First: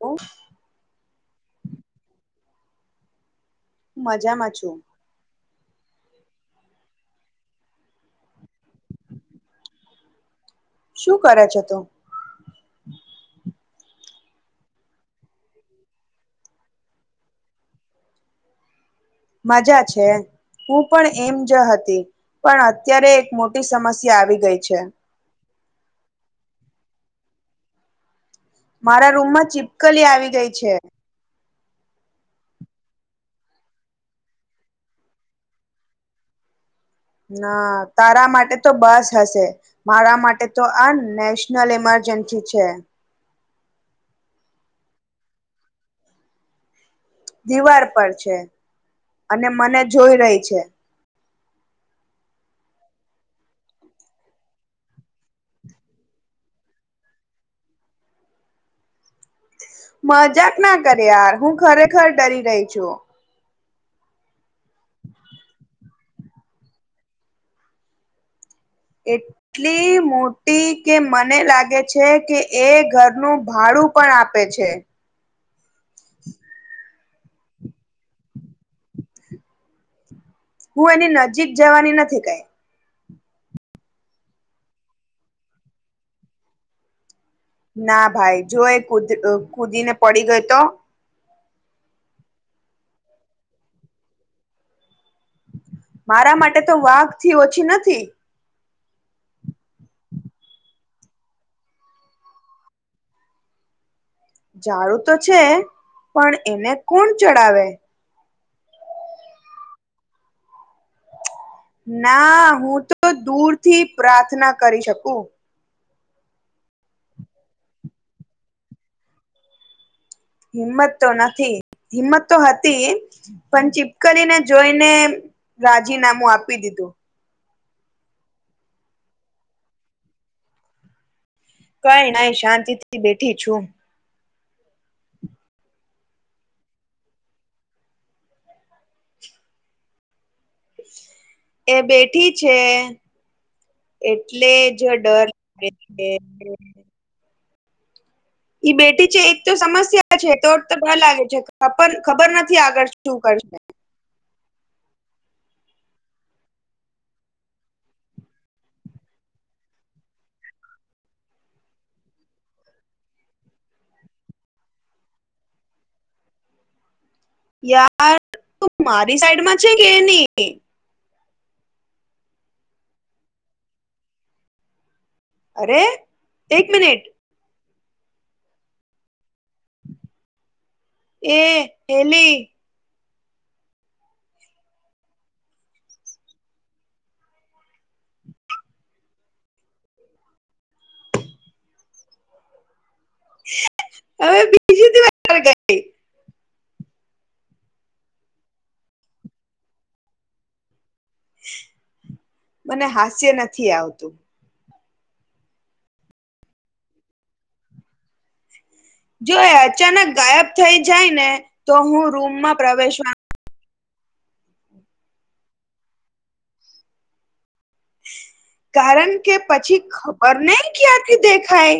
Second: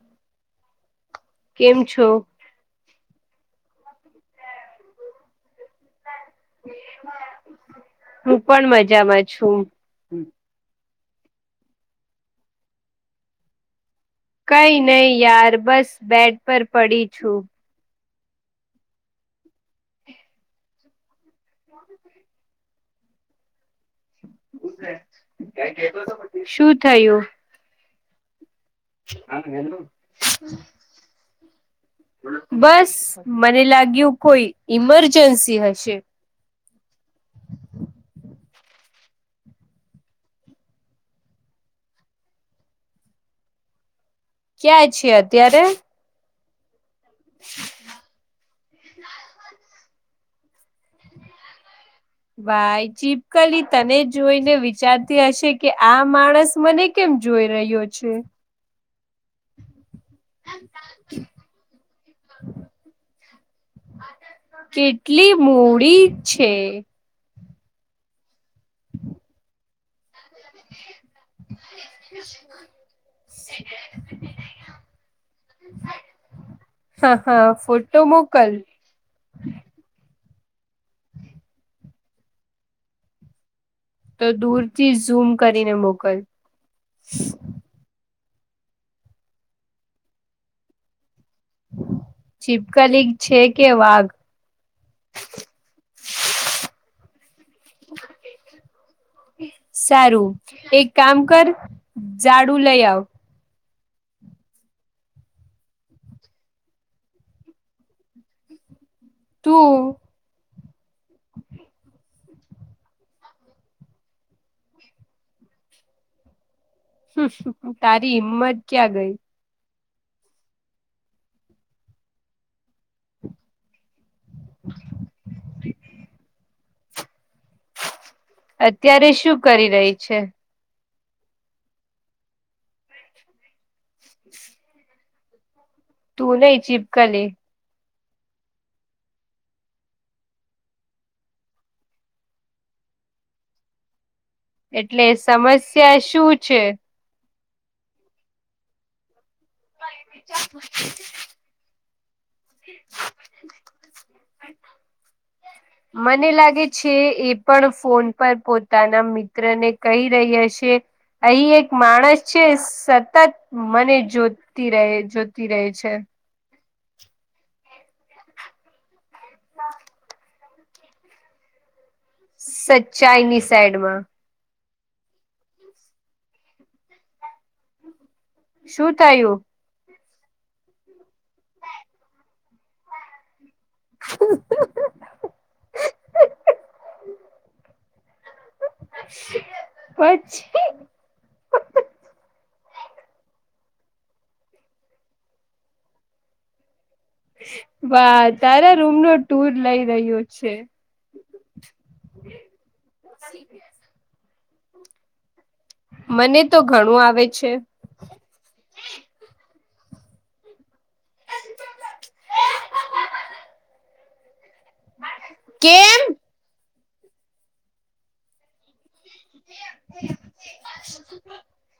ઓ. કેમ છો? મજામાં છું. હું પણ મજામાં છું. શું કરે છે તો? કઈ નહી યાર, બસ બેટ પર પડી છું. મજા છે. હું પણ એમ જ હતી પણ અત્યારે એક મોટી સમસ્યા આવી ગઈ છે. શું થયું? મારા રૂમમાં ચિપકલી આવી ગઈ છે. બસ. મને લાગ્યું કોઈ ઈમરજન્સી હશે? ના તારા માટે તો બસ હશે. મારા માટે તો આ નેશનલ ઇમરજન્સી છે. ક્યાં છે અત્યારે? દિવાર પર છે અને મને જોઈ રહી છે. ભાઈ ચીપકલી તને જોઈને વિચારતી હશે કે આ માણસ મને કેમ જોઈ રહ્યો છે? મજાક ના કરે યાર, હું ખરેખર ડરી રહી છું. કેટલી મૂડી છે એટલી મોટી કે મને લાગે છે કે એ ઘરનું ભાડું પણ આપે છે. [inaudible] હા હા ફોટો મોકલ હું એની નજીક જવાની નથી કઈ તો દૂર થી ઝૂમ કરીને મોકલ ના ભાઈ જો એ કુદી કુદીને પડી ગઈ તો ચિપકલીગ છે કે વાઘ મારા માટે તો વાઘ થી ઓછી નથી સારું એક કામ કર ઝાડુ લઈ આવ ઝડું તો છે પણ એને કોણ ચડાવે તું ના હું તો દૂર થી પ્રાર્થના કરી શકું. તારી હિંમત ક્યાં ગઈ હિંમત તો નથી હિંમત તો હતી પણ ચી કરીને જોઈને રાજીનામું આપી દીધું અત્યારે શું કરી રહી છે? કઈ નઈ શાંતિ થી બેઠી છું. તું નહી ચિપકલી એ બેઠી છે એટલે જો એટલે ડર [inaudible] સમસ્યા શું છે ઈ બેટી છે એક તો સમસ્યા છે તો તો [unintelligible] ખબર નથી આગળ શું કરશે મને લાગે છે એ પણ ફોન પર પોતાના મિત્ર ને કહી રહ્યા છે અહી એક માણસ છે સતત મને જોતી રહે જોતી રહે છે યાર તું મારી સાઈડ માં છે કે એની સચ્ચાઈ ની સાઈડ માં અરે એક મિનિટ શું થયું એ પેલી [unintelligible] પછ હવે બીજી દિવ વા તારા રૂમ નો ટુર લઇ રહ્યો છે મને હાસ્ય નથી આવતું મને તો ઘણું આવે છે જો એ અચાનક ગાયબ થઈ જાય ને તો હું રૂમમાં પ્રવેશવા કેમ કારણ કે પછી ખબર નહી ક્યારથી દેખાય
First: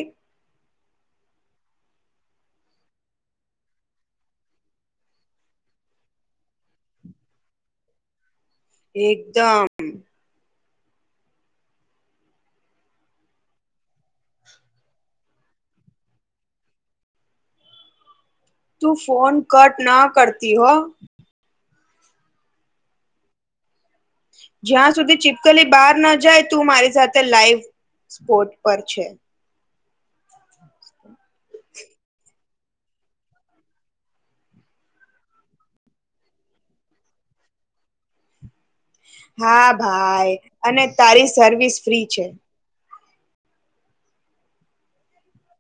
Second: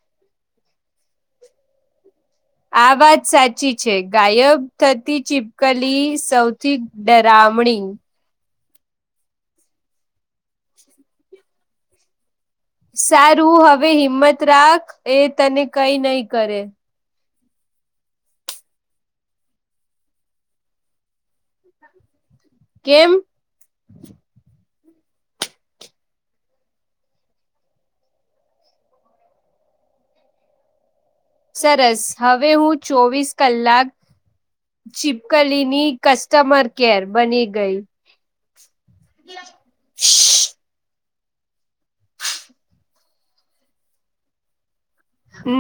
આ વાત સાચી છે ગાયબ થતી ચિપકલી સૌથી ડરામણી એકદમ સારું હવે હિંમત રાખ એ તને કઈ નઈ કરે તું ફોન કટ ના કરતી હ [inaudible] કેમ જ્યાં સુધી ચીપકલી બહાર ન જાય તું મારી સાથે લાઈવ સ્પોટ પર છે. સરસ હવે હું ચોવીસ કલાક ચીપકલીની કસ્ટમરકેર બની ગઈ. હા ભાઈ અને તારી સર્વિસ ફ્રી છે. [inaudible]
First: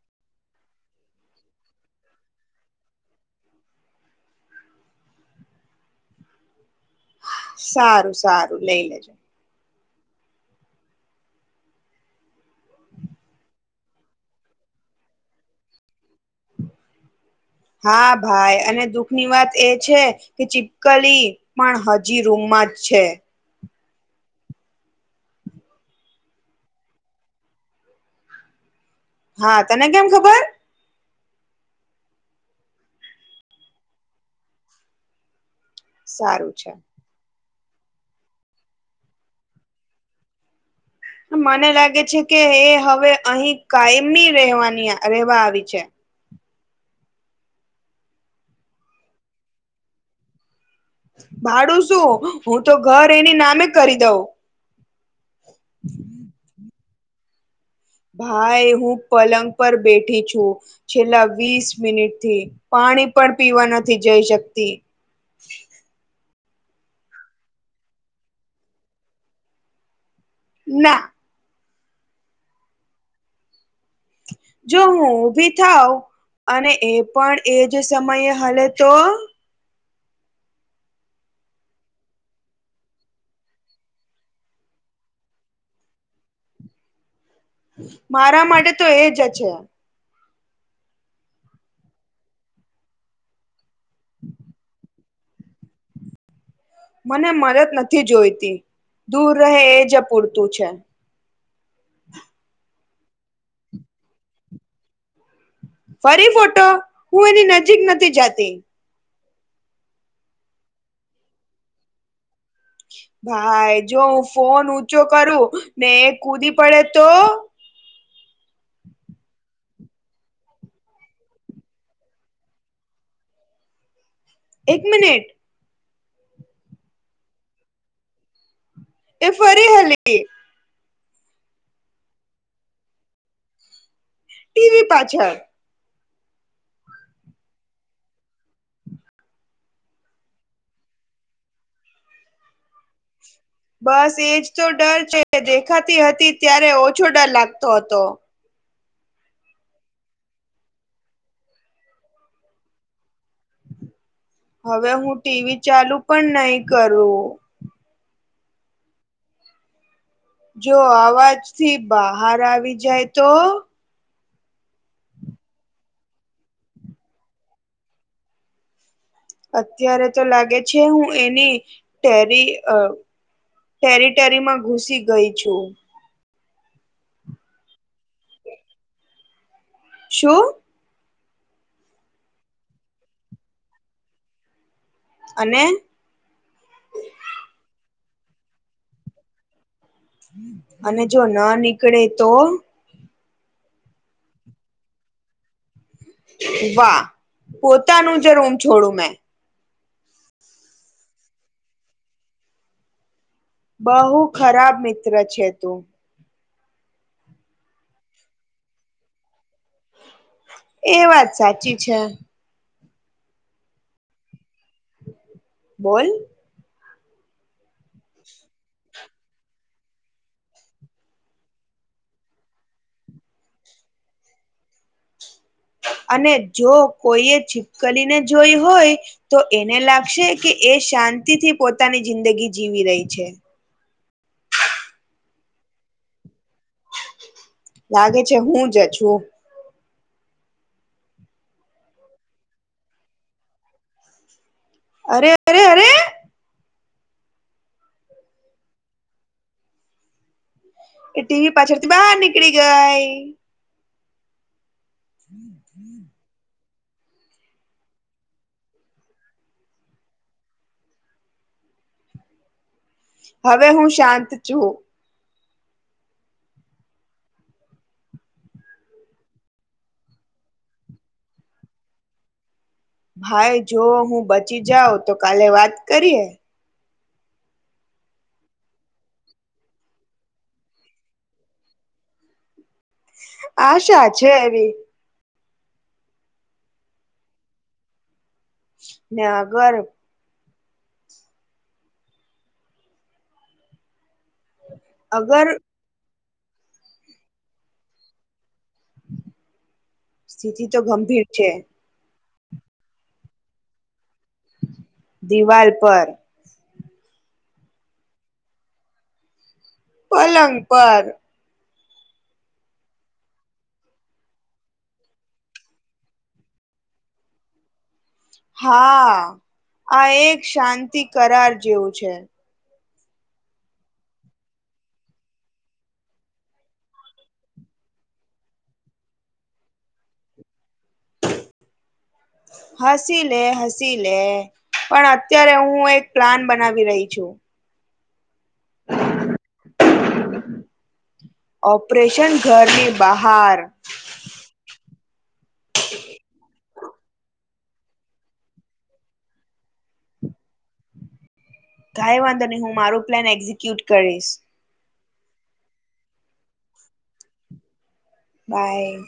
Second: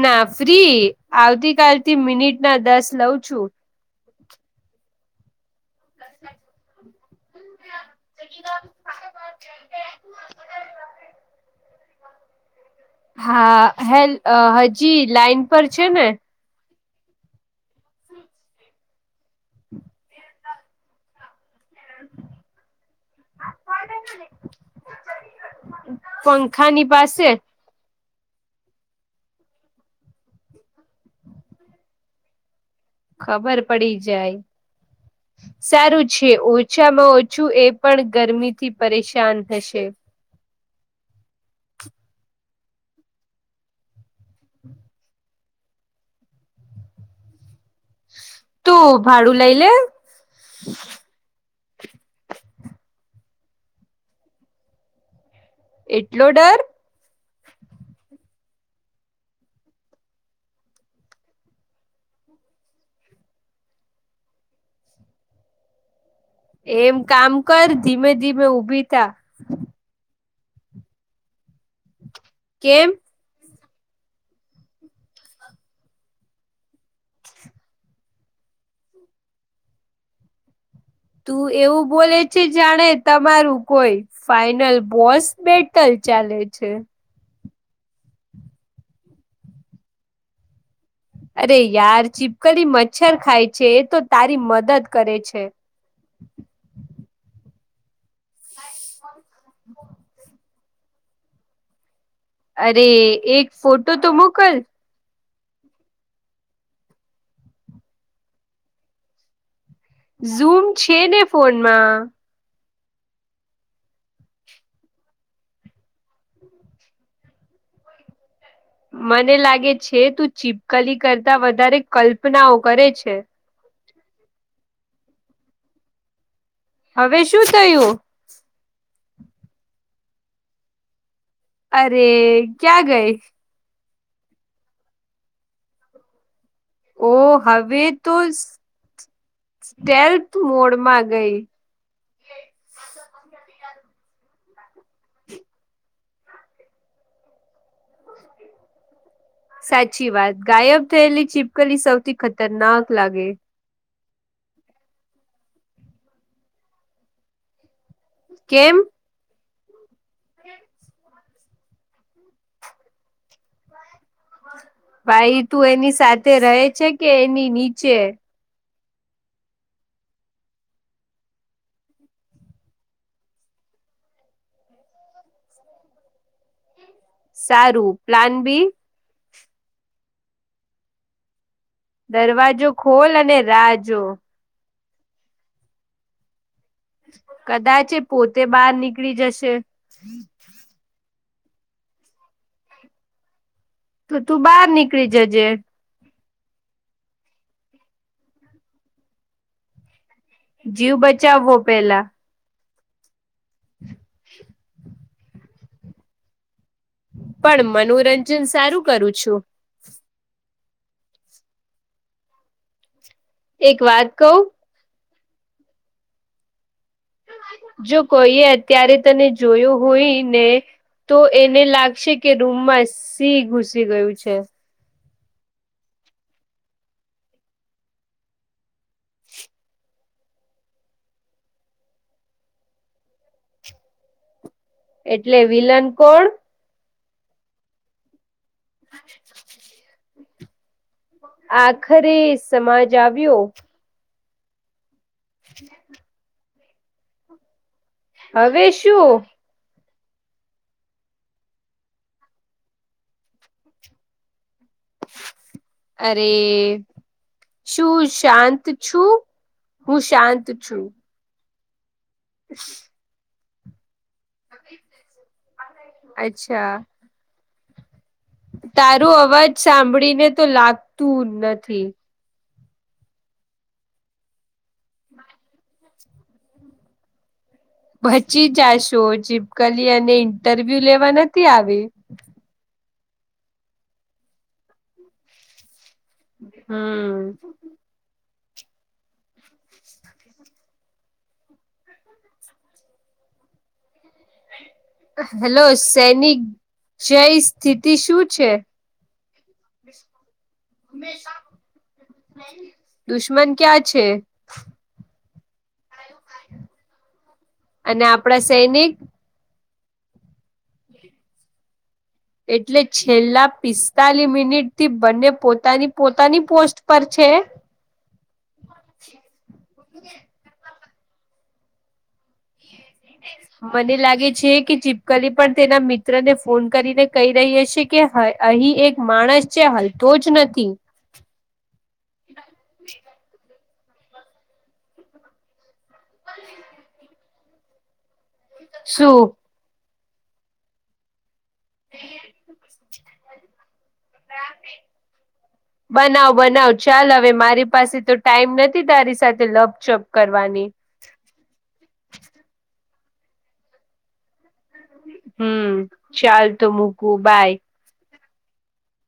ના ફ્રી આવતી કાલથી મિનિટના દસ લઉં છું. સારું સારું લઈ લેજો. હા હેલ હજી લાાઈન પર છે ને હા ભાઈ અને દુઃખની વાત એ છે કે ચીપકલી પણ હજી રૂમમાં જ છે. [inaudible] પંખાની પાસે હા તને કેમ ખબર ખબર પડી જાય, સારું છે ઓછામાં ઓછું એ પણ ગરમીથી પરેશાન થશે. મને લાગે છે કે એ હવે અહી કાયમી રહેવાની રહેેવા આવી જાય. તું ભાડું લઇ લે. ભાડું શું હું તો ઘર એની નામે કરી દઉં. એટલો ડર ભાઈ હું પલંગ પર બેઠી છું. છેલ્લા વીસ મિનિટથી, પાણી પણ પીવા નથી જઈ શકતી. એમ કામ કર ધીમે ધીમે ઊભીથા ના કેમ જો હું ઉભી થાવ. અને એ પણ એજ સમયે હલે તો. તું એવું બોલે છે જાણે તમારું કોઈ ફાઈનલ બોસ બેટલ ચાલે છે. મારા માટે તો એ જ છે. અરે યાર ચીપકલી મચ્છર ખાય છે એ તો તારી મદદ કરે છે. મને મદદ નથી જોઈતી દૂર રહે એ જ પૂરતું છે. અરે એક ફોટો તો મોકલ ફરી ફોટો હું એની નજીક નથી જાતી. ઝૂમ છે ને ફોનમાં. ભાઈ જો હું ફોન ઊંચો કરું ને કૂદી પડે તો. મને લાગે છે તું ચીપકલી કરતા વધારે કલ્પનાઓ કરે છે. એક મિનિટ. હવે શું થયું. એ ફરી હલી અરે ક્યાં ગઇ. ટીવી પાછળ. ઓ હવે તો સ્ટેલ્થ મોડમાં ગઈ. બસ એજ તો ડર છે દેખાતી હતી ત્યારે ઓછો ડર લાગતો હતો. સાચી વાત ગાયબ થયેલી ચીપકલી સૌથી ખતરનાક લાગે. હવે હું ટીવી ચાલુ પણ નહી કરું. કેમ. જો અવાજથી બહાર આવી જાય તો. ભાઈ તું એની સાથે રહે છે કે એની નીચે. અત્યારે તો લાગે છે હું એની ટેરી ટેરિ ટેરીમાં ઘુસી ગઈ છું. સારું પ્લાન બી. શું. દરવાજો ખોલ અને રાહ જો. અને. કદાચ એ પોતે બહાર નીકળી જશે. અને જો ના નીકળે તો. તો તું બહાર નીકળી જજે વાહ પોતાનું જે રૂમ છોડું મેં. જીવ બચાવવો પેલા. બહુ ખરાબ મિત્ર છે તું. પણ મનોરંજન સારું કરું છું. એ વાત સાચી છે. એક વાત કઉ. બોલ. જો કોઈએ અત્યારે તને જોયું હોય ને. તો એને લાગશે કે રૂમમાં સિહ ઘુસી ગયું છે. અને જો કોઈ એ છીપકલી ને જોઈ હોય. તો એને લાગશે કે એ શાંતિથી પોતાની જિંદગી જીવી રહી છે. એટલે વિલન કોણ લાગે છે હું જ છું. [inaudible] આખરી સમાજ આવ્યું. અરે અરે અરે હવે શું? એ ટીવી પાછળથી બહાર નીકળી ગઈ. અરે એ શું શાંત છું? હું શાંત છું. [inaudible] હવે હું શાંત છું. અચ્છા. તારું અવાજ સાંભળીને તો લાગતું નથી. ભાઈ જો હું બચી જાઉ, તો કાલે વાત કરીએ. બચી જશો, ચીપકલી અને ઇન્ટરવ્યુ લેવા નથી આવી. આશા છે એવી. હમ્મ. ના ગર અગર હેલો સૈનિક જય, સ્થિતિ શું છે? સ્થિતિ તો ગંભીર છે. દુશ્મન ક્યાં છે? દિવાલ પર. અને આપણા સૈનિક? પલંગ પર. એટલે છેલ્લા પિસ્તાલી મિનિટ થી બંને પોતાની પોતાની પોસ્ટ પર છે? હા, આ એક શાંતિ કરાર જેવું છે. [inaudible] મને લાગે છે, કે ચીપકલી પણ તેના મિત્ર ને ફોન કરીને કહી રહી હશે કે હ અહી એક માણસ છે, હલતો જ નથી. હસીલે, હસીલે, પણ અત્યારે હું એક પ્લાન બનાવી રહી છું. શું? ઓપરેશન ઘરની બહાર. બનાવ બનાવ. ચાલ હવે, મારી પાસે તો ટાઈમ નથી, તારી સાથે લપચપ કરવાની. કાય વાંધો નહીં હું મારો પ્લાન એક્ઝિક્યુટ કરીશ. હમ્મ, ચાલ તો મુકુ બાય. બાય.